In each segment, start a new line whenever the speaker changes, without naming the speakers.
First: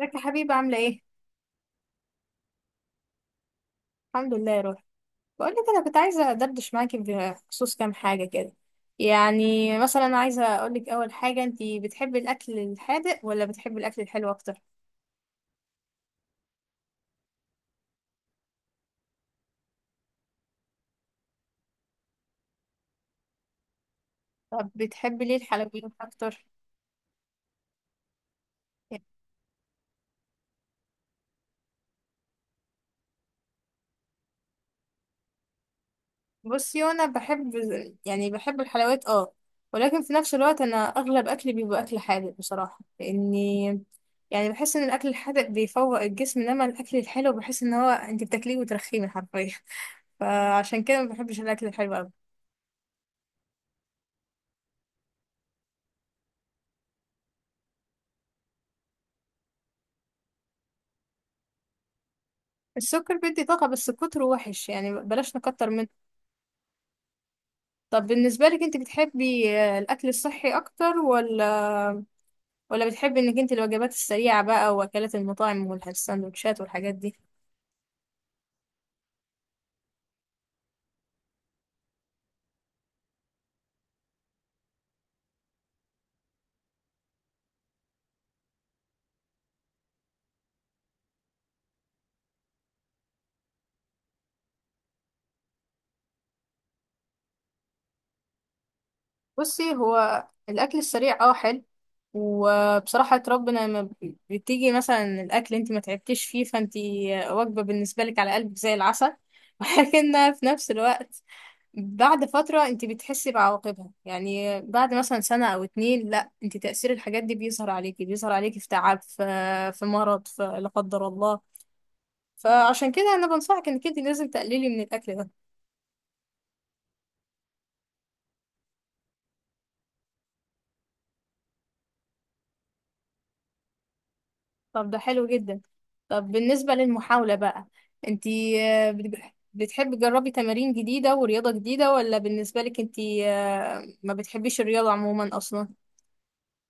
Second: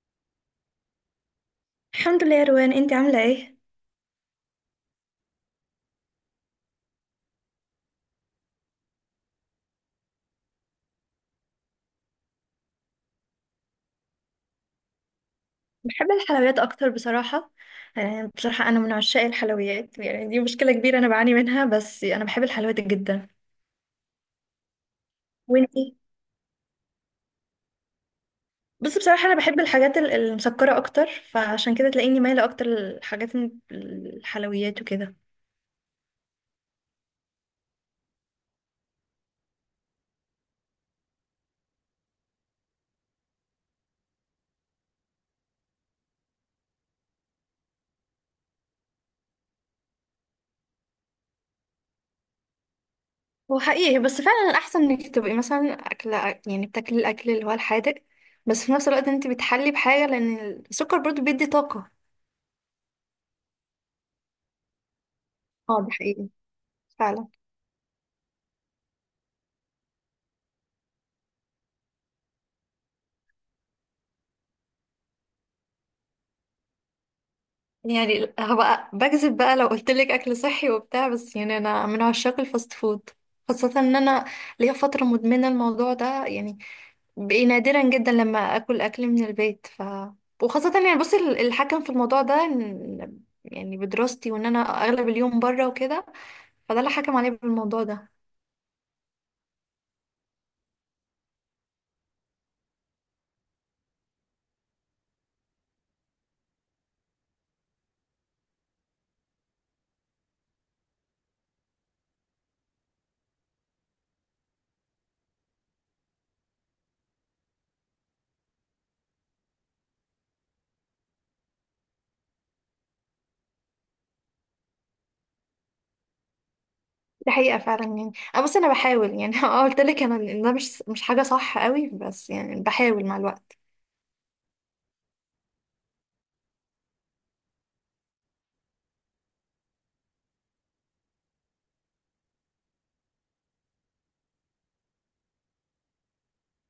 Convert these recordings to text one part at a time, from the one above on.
ازيك يا حبيبي عاملة ايه؟
الحمد لله يا روان، انت عامله ايه؟
الحمد لله يا روحي. بقول لك انا كنت عايزة ادردش معاكي بخصوص كام حاجة كده. يعني مثلا عايزة اقول لك اول حاجة، انتي بتحبي الاكل الحادق ولا بتحبي الاكل الحلو اكتر؟
بحب الحلويات اكتر بصراحه. يعني بصراحه انا من عشاق الحلويات، يعني دي مشكله كبيره انا بعاني منها، بس انا بحب الحلويات جدا.
طب بتحبي ليه الحلويات
وانتي؟
اكتر؟
بص،
يعني
بصراحه انا بحب الحاجات المسكره اكتر. فعشان كده تلاقيني مايله اكتر للحاجات الحلويات وكده.
بصي انا بحب يعني بحب الحلويات اه، ولكن في نفس الوقت انا اغلب اكلي بيبقى اكل حادق بصراحة لاني يعني بحس ان الاكل الحادق بيفوق الجسم، انما الاكل الحلو بحس ان هو انتي بتاكليه وترخيه حرفيا. فعشان كده ما بحبش الاكل الحلو قوي.
هو حقيقي، بس فعلا الأحسن إنك تبقي مثلا أكلة، يعني بتاكلي الأكل اللي هو الحادق، بس في نفس الوقت أنت بتحلي بحاجة، لأن السكر برضو بيدي طاقة.
السكر بيدي طاقة بس كتره وحش، يعني بلاش نكتر
اه،
منه.
ده حقيقي فعلا.
طب بالنسبة لك انت بتحبي الأكل الصحي أكتر، ولا بتحبي انك انت الوجبات السريعة بقى وأكلات المطاعم والسندوتشات والحاجات دي؟
يعني هبقى بكذب بقى لو قلت لك اكل صحي وبتاع، بس يعني انا من عشاق الفاست فود. خاصة ان انا ليا فترة مدمنة الموضوع ده، يعني بقي نادرا جدا لما اكل اكل من البيت. وخاصة يعني بصي الحكم في الموضوع ده يعني بدراستي وان انا اغلب اليوم بره وكده، فده اللي حكم عليا بالموضوع ده.
بصي هو الأكل السريع اه حلو، وبصراحة ربنا لما بتيجي مثلا الأكل انت ما تعبتيش فيه، فانت وجبة بالنسبة لك على قلبك زي العسل، ولكن في نفس الوقت بعد فترة انت بتحسي بعواقبها، يعني بعد مثلا سنة او اتنين لا انت تأثير الحاجات دي بيظهر عليكي في تعب، في مرض، في لا قدر الله. فعشان كده انا بنصحك انك انت لازم تقللي من الاكل ده.
دي حقيقة فعلا، يعني انا بصي انا بحاول يعني اه، قلت لك انا إن ده مش حاجة صح قوي، بس يعني بحاول مع الوقت.
طب ده حلو جدا. طب بالنسبة للمحاولة بقى، انت آه، بت- بتحبي تجربي تمارين جديدة ورياضة جديدة، ولا بالنسبة لك انت ما بتحبيش الرياضة عموما اصلا؟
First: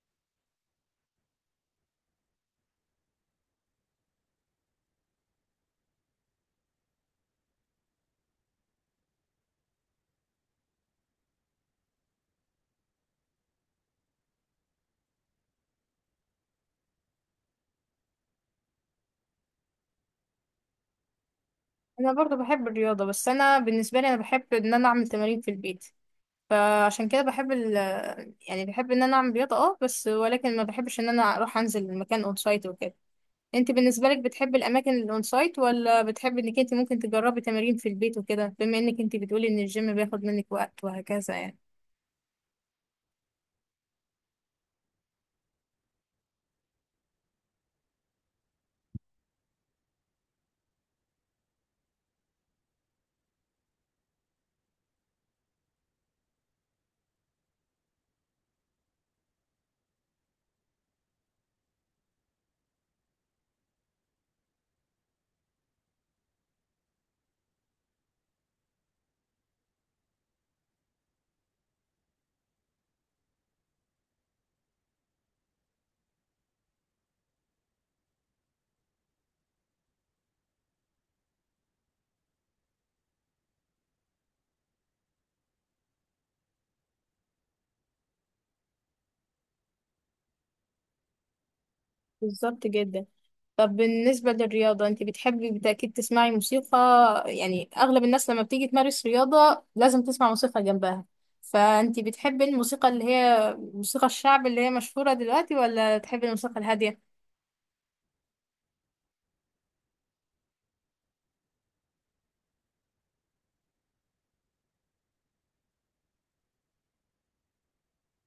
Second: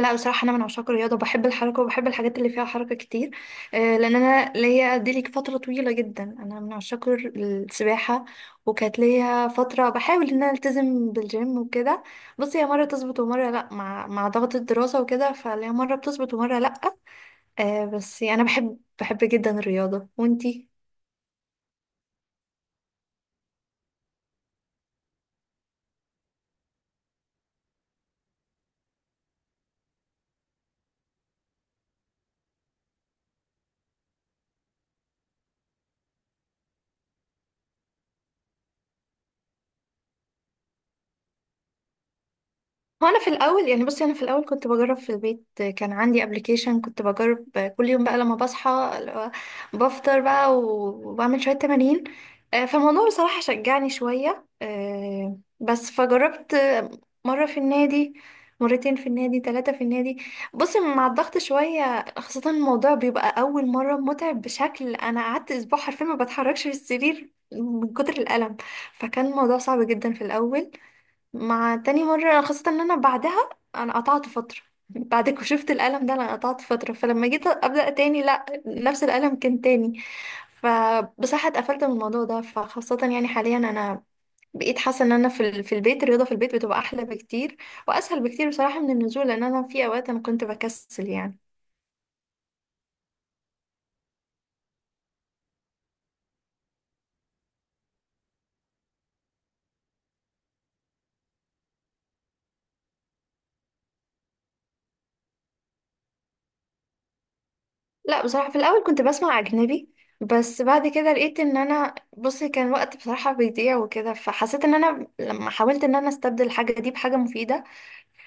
لا، بصراحة أنا من عشاق الرياضة، وبحب الحركة وبحب الحاجات اللي فيها حركة كتير. لأن أنا ليا دي ليك فترة طويلة جدا أنا من عشاق السباحة. وكانت ليا فترة بحاول إن أنا ألتزم بالجيم وكده. بصي هي مرة تظبط ومرة لأ، مع ضغط الدراسة وكده، فليا مرة بتظبط ومرة لأ. بس أنا بحب جدا الرياضة. وأنتي؟
انا برضو بحب الرياضة، بس انا بالنسبة لي انا بحب ان انا اعمل تمارين في البيت. فعشان كده بحب يعني بحب ان انا اعمل رياضة اه، بس ولكن ما بحبش ان انا اروح انزل المكان اون سايت وكده. انت بالنسبة لك بتحب الاماكن الاون سايت، ولا بتحب انك انت ممكن تجربي تمارين في البيت وكده، بما انك انت بتقولي ان الجيم بياخد منك وقت وهكذا يعني؟
هو انا في الاول يعني بصي انا في الاول كنت بجرب في البيت، كان عندي ابلكيشن كنت بجرب كل يوم بقى لما بصحى، اللي هو بفطر بقى وبعمل شويه تمارين. فالموضوع بصراحه شجعني شويه. بس فجربت مره في النادي، مرتين في النادي، ثلاثه في النادي. بصي مع الضغط شويه، خاصه الموضوع بيبقى اول مره متعب بشكل، انا قعدت اسبوع حرفيا ما بتحركش في السرير من كتر الالم. فكان الموضوع صعب جدا في الاول. مع تاني مرة خاصة ان انا بعدها انا قطعت فترة بعد ما شفت الألم ده انا قطعت فترة، فلما جيت أبدأ تاني لا نفس الألم كان تاني. فبصراحة اتقفلت من الموضوع ده، فخاصة يعني حاليا انا بقيت حاسة ان انا في في البيت الرياضة في البيت بتبقى احلى بكتير، واسهل بكتير بصراحة من النزول، لان انا في اوقات انا كنت بكسل يعني.
بالظبط جدا. طب بالنسبة للرياضة، انت بتحبي بالتأكيد تسمعي موسيقى، يعني اغلب الناس لما بتيجي تمارس رياضة لازم تسمع موسيقى جنبها. فانت بتحبي الموسيقى اللي هي موسيقى الشعب اللي هي مشهورة دلوقتي، ولا تحبي الموسيقى الهادية؟
لا بصراحة، في الاول كنت بسمع اجنبي. بس بعد كده لقيت ان انا بصي كان وقت بصراحة بيضيع وكده، فحسيت ان انا لما حاولت ان انا استبدل الحاجة دي بحاجة مفيدة.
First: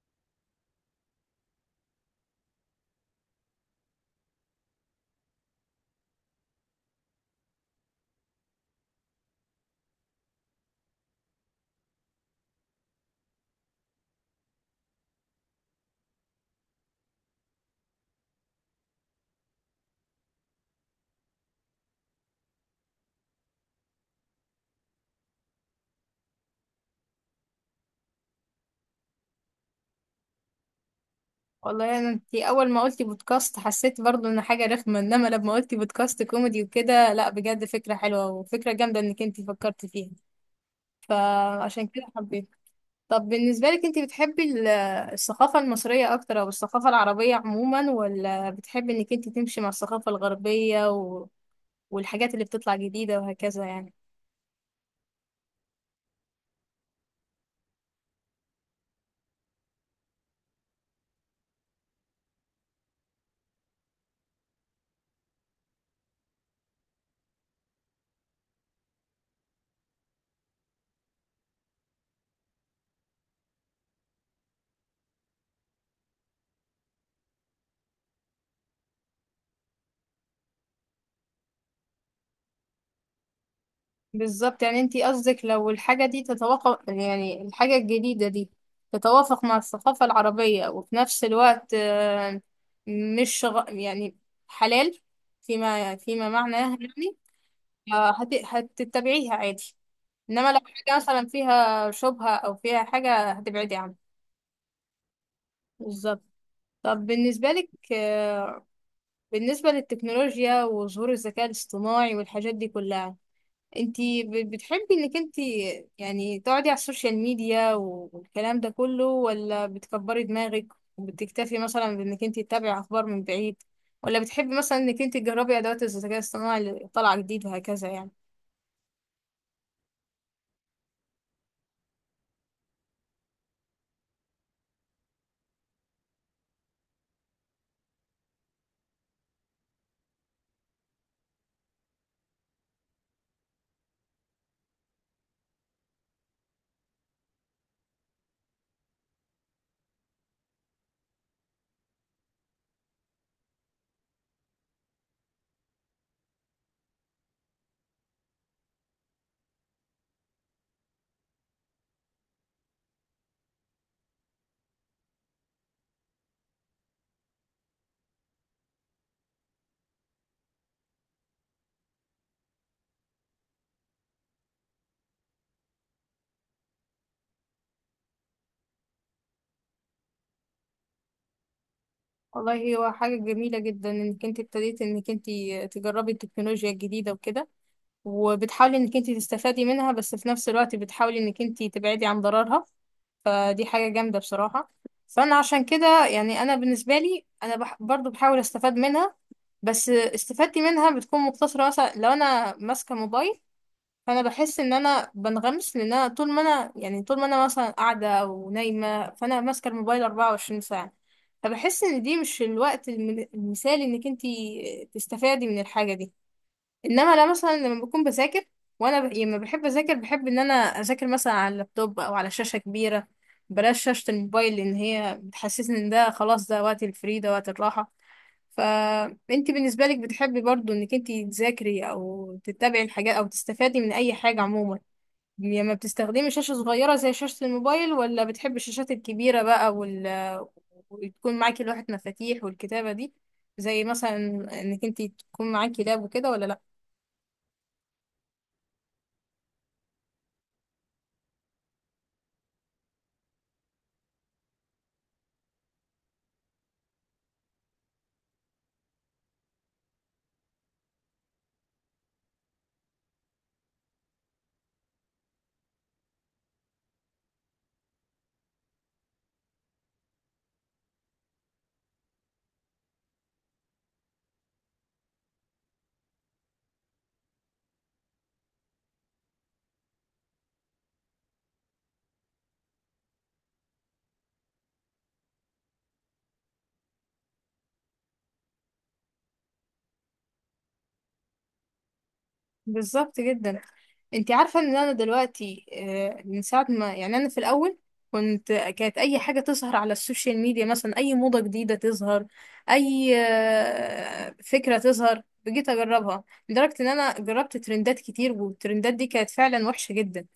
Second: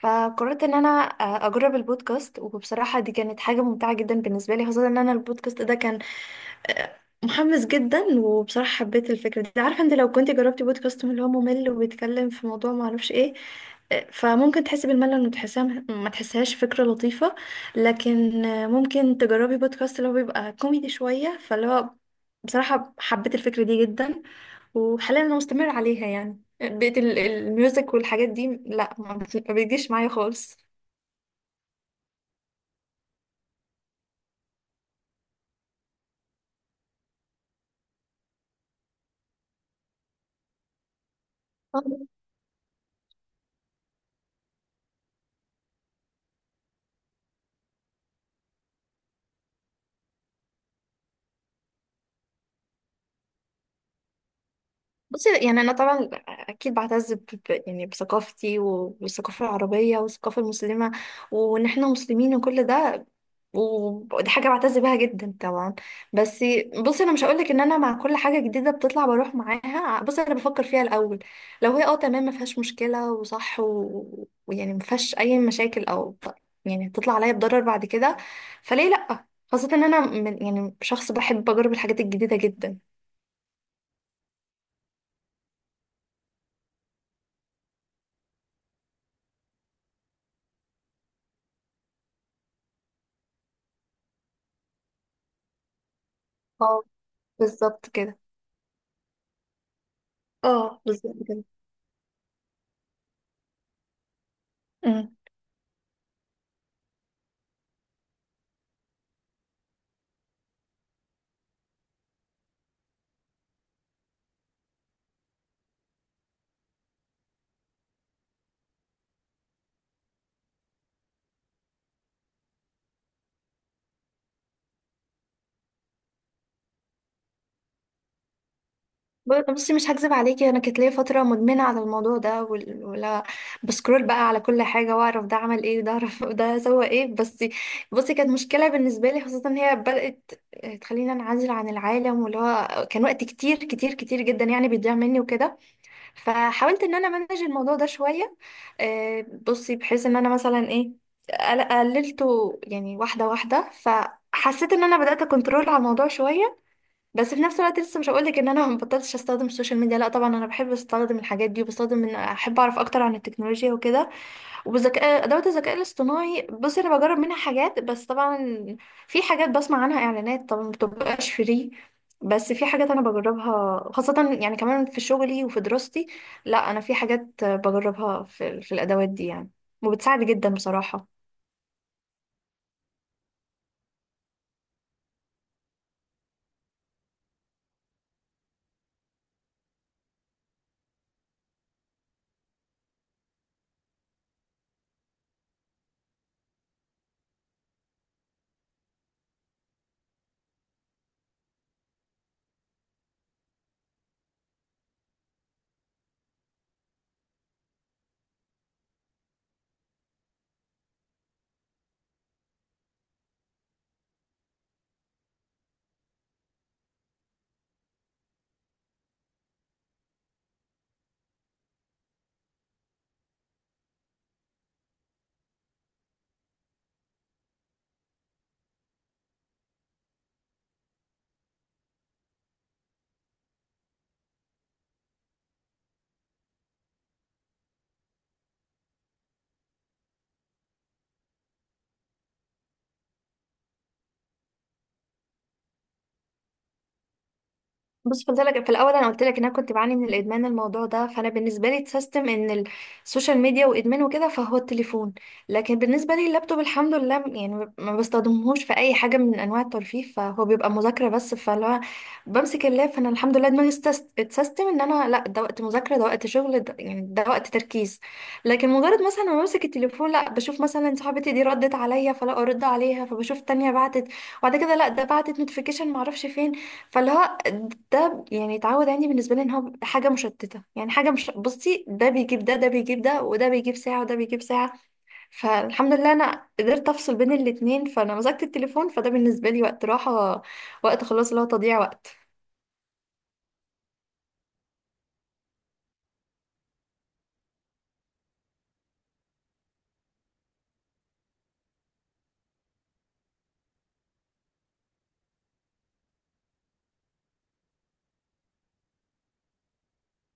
فقررت ان انا اجرب البودكاست، وبصراحة دي كانت حاجة ممتعة جدا بالنسبة لي. خاصة ان انا البودكاست ده كان آه، محمس جدا، وبصراحة حبيت الفكرة دي. عارفة انت لو كنت جربتي بودكاست من اللي هو ممل وبيتكلم في موضوع معرفش ايه، فممكن تحسي بالملل وتحسها ما تحسهاش فكرة لطيفة. لكن ممكن تجربي بودكاست اللي هو بيبقى كوميدي شوية، فاللي هو بصراحة حبيت الفكرة دي جدا. وحاليا انا مستمرة عليها، يعني بقيت الميوزك والحاجات دي لا ما بيجيش معايا خالص.
والله انا، انت اول ما قلتي بودكاست حسيت برضو ان حاجه رخمه، انما لما قلتي بودكاست كوميدي وكده، لا بجد فكره حلوه وفكره جامده انك انت فكرتي فيها. فعشان كده حبيت. طب بالنسبه لك، انت بتحبي الثقافه المصريه اكتر، او الثقافه العربيه عموما، ولا بتحبي انك انت تمشي مع الثقافه الغربيه والحاجات اللي بتطلع جديده وهكذا يعني؟
بصي يعني انا طبعا اكيد بعتز يعني بثقافتي والثقافه العربيه والثقافه المسلمه. وان احنا مسلمين وكل ده، ودي حاجه بعتز بيها جدا طبعا. بس بصي انا مش هقولك ان انا مع كل حاجه جديده بتطلع بروح معاها، بصي انا بفكر فيها الاول. لو هي تمام ما فيهاش مشكله وصح ويعني ما فيهاش اي مشاكل، او يعني هتطلع عليا بضرر بعد كده، فليه لا. خاصه ان انا من يعني شخص بحب اجرب الحاجات الجديده جدا.
بالظبط، يعني انتي قصدك لو الحاجة دي تتوافق، يعني الحاجة الجديدة دي تتوافق مع الثقافة العربية، وفي نفس الوقت مش يعني حلال، فيما معناه
اه،
يعني.
بالظبط كده.
هتتبعيها عادي، انما لو
اه،
حاجة
بالظبط
مثلا
كده.
فيها شبهة او فيها حاجة هتبعدي عنها.
أمم.
بالظبط. طب بالنسبة لك بالنسبة للتكنولوجيا وظهور الذكاء الاصطناعي والحاجات دي كلها، انتي بتحبي انك انتي يعني تقعدي على السوشيال ميديا والكلام ده كله، ولا بتكبري دماغك وبتكتفي مثلا بانك انتي تتابعي اخبار من بعيد، ولا بتحبي مثلا انك انتي تجربي ادوات الذكاء الصناعي اللي طالعة جديد وهكذا يعني؟
بصي مش هكذب عليكي، انا كانت ليا فتره مدمنه على الموضوع ده، ولا بسكرول بقى على كل حاجه واعرف ده عمل ايه، ده اعرف ده سوى ايه، بس بصي كانت مشكله بالنسبه لي، خاصه ان هي بدات تخليني انعزل عن العالم، واللي هو كان وقت كتير كتير كتير جدا يعني بيضيع مني وكده. فحاولت ان انا امانج الموضوع ده شويه. بصي بحيث ان انا مثلا ايه قللته يعني واحده واحده، فحسيت ان انا بدات اكنترول على الموضوع شويه. بس في نفس الوقت لسه مش هقولك ان انا ما بطلتش استخدم السوشيال ميديا، لا طبعا انا بحب استخدم الحاجات دي، وبستخدم ان احب اعرف اكتر عن التكنولوجيا وكده. وبذكاء ادوات الذكاء الاصطناعي، بصي انا بجرب منها حاجات، بس طبعا في حاجات بسمع عنها اعلانات طبعا ما بتبقاش فري. بس في حاجات انا بجربها، خاصة يعني كمان في شغلي وفي دراستي. لا انا في حاجات بجربها، في الادوات دي يعني، وبتساعد جدا بصراحة.
والله هو حاجة جميلة جدا انك انتي ابتديتي انك انتي تجربي التكنولوجيا الجديدة وكده وبتحاولي انك انتي تستفادي منها، بس في نفس الوقت بتحاولي انك انتي تبعدي عن ضررها. فدي حاجة جامدة بصراحة. فأنا عشان كده يعني أنا بالنسبة لي أنا برضو بحاول أستفاد منها. بس استفادتي منها بتكون مقتصرة، مثلا لو أنا ماسكة موبايل فأنا بحس إن أنا بنغمس، لأن أنا طول ما أنا مثلا قاعدة أو نايمة فأنا ماسكة الموبايل 24 ساعة. فبحس إن دي مش الوقت المثالي إنك انتي تستفادي من الحاجة دي. انما لا، مثلا لما بكون بذاكر، وانا يعني لما بحب اذاكر بحب ان انا اذاكر مثلا على اللابتوب او على شاشه كبيره. بلاش شاشه الموبايل، لان هي بتحسسني ان ده خلاص ده وقت الفري ده وقت الراحه. فانت بالنسبه لك بتحبي برضو انك انت تذاكري او تتابعي الحاجات او تستفادي من اي حاجه عموما لما بتستخدمي شاشه صغيره زي شاشه الموبايل، ولا بتحبي الشاشات الكبيره بقى وتكون معاكي لوحه مفاتيح والكتابه دي، زي مثلا انك انت تكون معاكي لاب وكده، ولا لا؟
بص، قلت لك في الاول، انا قلت لك ان انا كنت بعاني من الادمان الموضوع ده، فانا بالنسبه لي اتسيستم ان السوشيال ميديا وادمان وكده، فهو التليفون. لكن بالنسبه لي اللابتوب الحمد لله، يعني ما بستخدمهوش في اي حاجه من انواع الترفيه، فهو بيبقى مذاكره بس، فاللي هو بمسك اللاب فانا الحمد لله دماغي اتسيستم ان انا لا ده وقت مذاكره، ده وقت شغل، ده يعني ده وقت تركيز. لكن مجرد مثلا ما بمسك التليفون، لا بشوف مثلا صاحبتي دي ردت عليا فلا ارد عليها، فبشوف تانية بعتت، وبعد كده لا ده بعتت نوتيفيكيشن معرفش فين، فاللي هو ده يعني اتعود عندي بالنسبه لي ان هو حاجه مشتته. يعني حاجه مش بصي ده بيجيب ده بيجيب ده، وده بيجيب ساعه، وده بيجيب ساعه. فالحمد لله انا قدرت افصل بين الاتنين، فانا مسكت التليفون فده بالنسبه لي وقت راحه، وقت خلاص اللي هو تضييع وقت.
بالظبط جدا. انت عارفه ان انا دلوقتي من ساعه ما، يعني انا في الاول كانت اي حاجه تظهر على السوشيال ميديا مثلا اي موضه جديده تظهر، اي فكره تظهر بجيت اجربها. لدرجه ان انا جربت ترندات كتير، والترندات دي كانت فعلا وحشه جدا.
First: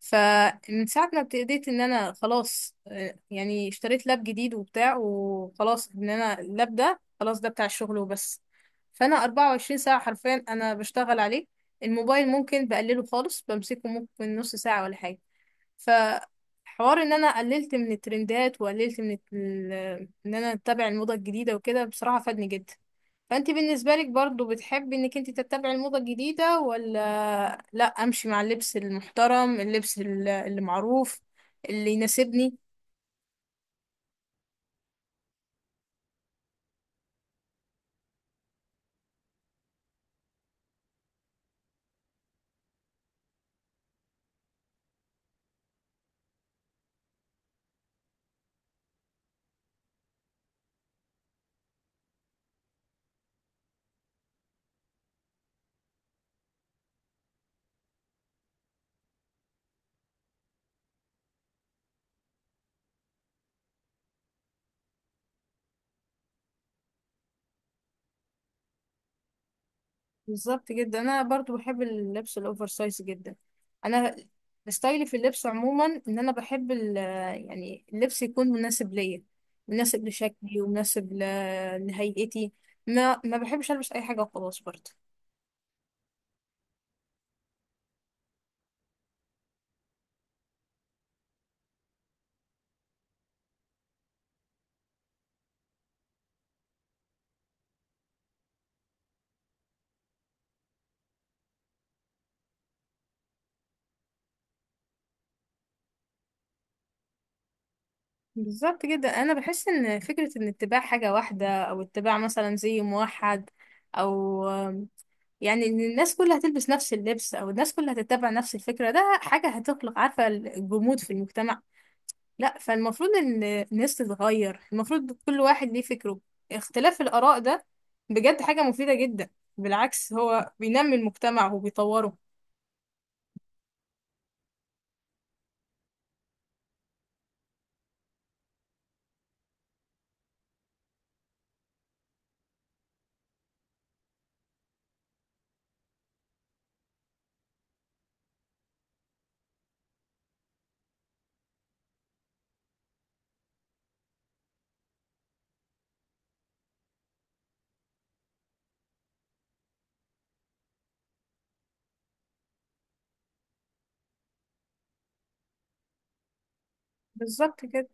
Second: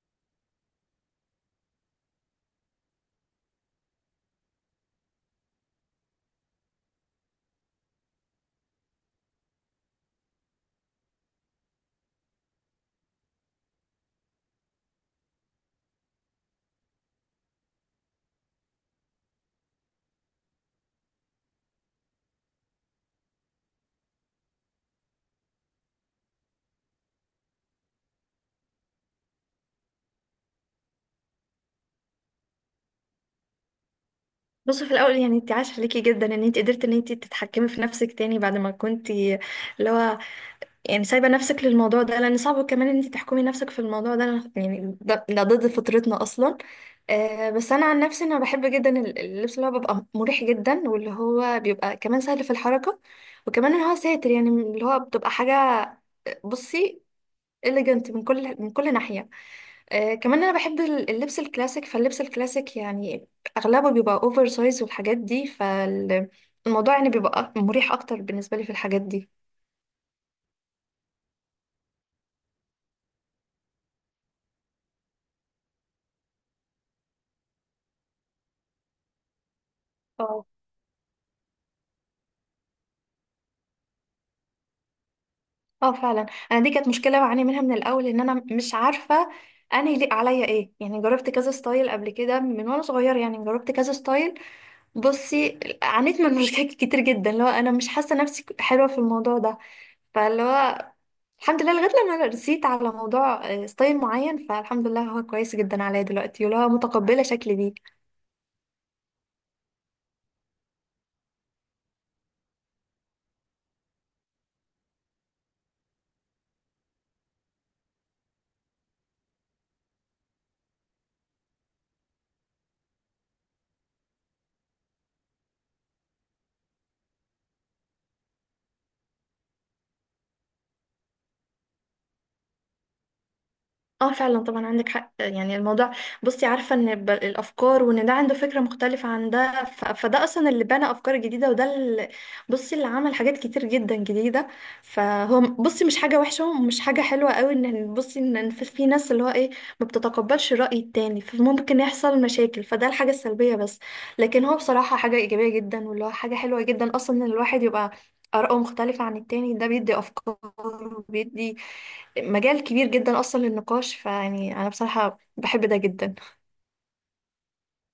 فمن ساعة ما ابتديت ان انا خلاص يعني اشتريت لاب جديد وبتاع، وخلاص ان انا اللاب ده خلاص ده بتاع الشغل وبس. فانا 24 ساعة حرفيا انا بشتغل عليه. الموبايل ممكن بقلله خالص، بمسكه ممكن نص ساعة ولا حاجة. فحوار ان انا قللت من الترندات وقللت من ان انا اتبع الموضة الجديدة وكده بصراحة فادني جدا. فانت بالنسبة لك برضو بتحبي انك انت تتبعي الموضة الجديدة، ولا لا، امشي مع اللبس المحترم، اللبس اللي معروف اللي يناسبني؟
بصي في الاول يعني، انت عاش عليكي جدا ان انت قدرتي ان انت تتحكمي في نفسك تاني بعد ما كنتي اللي هو يعني سايبة نفسك للموضوع ده، لأن صعب كمان إن انت تحكمي نفسك في الموضوع ده، أنا يعني ده ضد فطرتنا أصلا. بس أنا عن نفسي أنا بحب جدا اللبس اللي هو بيبقى مريح جدا، واللي هو بيبقى كمان سهل في الحركة، وكمان إن هو ساتر، يعني اللي هو بتبقى حاجة بصي إليجنت من كل ناحية. كمان أنا بحب اللبس الكلاسيك، فاللبس الكلاسيك يعني أغلبه بيبقى أوفر سايز والحاجات دي، فالموضوع يعني بيبقى مريح أكتر بالنسبة لي في الحاجات دي.
بالظبط جدا، انا برضو بحب اللبس الاوفر سايز جدا. انا ستايلي في اللبس عموما ان انا بحب يعني اللبس يكون مناسب ليا، مناسب لشكلي ومناسب لهيئتي. ما بحبش البس اي حاجة وخلاص برضو.
اه فعلا. انا دي كانت مشكله بعاني منها من الاول، ان انا مش عارفه انا يليق عليا ايه، يعني جربت كذا ستايل قبل كده من وانا صغيره، يعني جربت كذا ستايل. بصي عانيت من مشاكل كتير جدا اللي هو انا مش حاسه نفسي حلوه في الموضوع ده، فاللي هو الحمد لله لغايه لما أنا رسيت على موضوع ستايل معين، فالحمد لله هو كويس جدا عليا دلوقتي واللي هو متقبله شكلي بيه.
بالظبط جدا. انا بحس ان فكره ان اتباع حاجه واحده، او اتباع مثلا زي موحد، او يعني ان الناس كلها هتلبس نفس اللبس، او الناس كلها هتتبع نفس الفكره، ده حاجه هتخلق عارفه الجمود في المجتمع. لا، فالمفروض ان الناس تتغير، المفروض كل واحد ليه فكره. اختلاف الاراء ده بجد حاجه مفيده جدا، بالعكس هو بينمي المجتمع وبيطوره.
اه فعلا، طبعا عندك حق. يعني الموضوع بصي عارفة ان الافكار، وان ده عنده فكرة مختلفة عن ده، فده اصلا اللي بنى افكار جديدة، وده اللي بصي اللي عمل حاجات كتير جدا جديدة. فهو بصي مش حاجة وحشة ومش حاجة حلوة قوي ان بصي إن في ناس اللي هو ايه ما بتتقبلش الرأي التاني فممكن يحصل مشاكل، فده الحاجة السلبية بس. لكن هو بصراحة حاجة ايجابية جدا، واللي هو حاجة حلوة جدا اصلا ان الواحد يبقى آراءه مختلفة عن التاني، ده بيدي أفكار وبيدي مجال كبير جدا اصلا للنقاش، فيعني انا بصراحة بحب ده جدا.
بالظبط كده.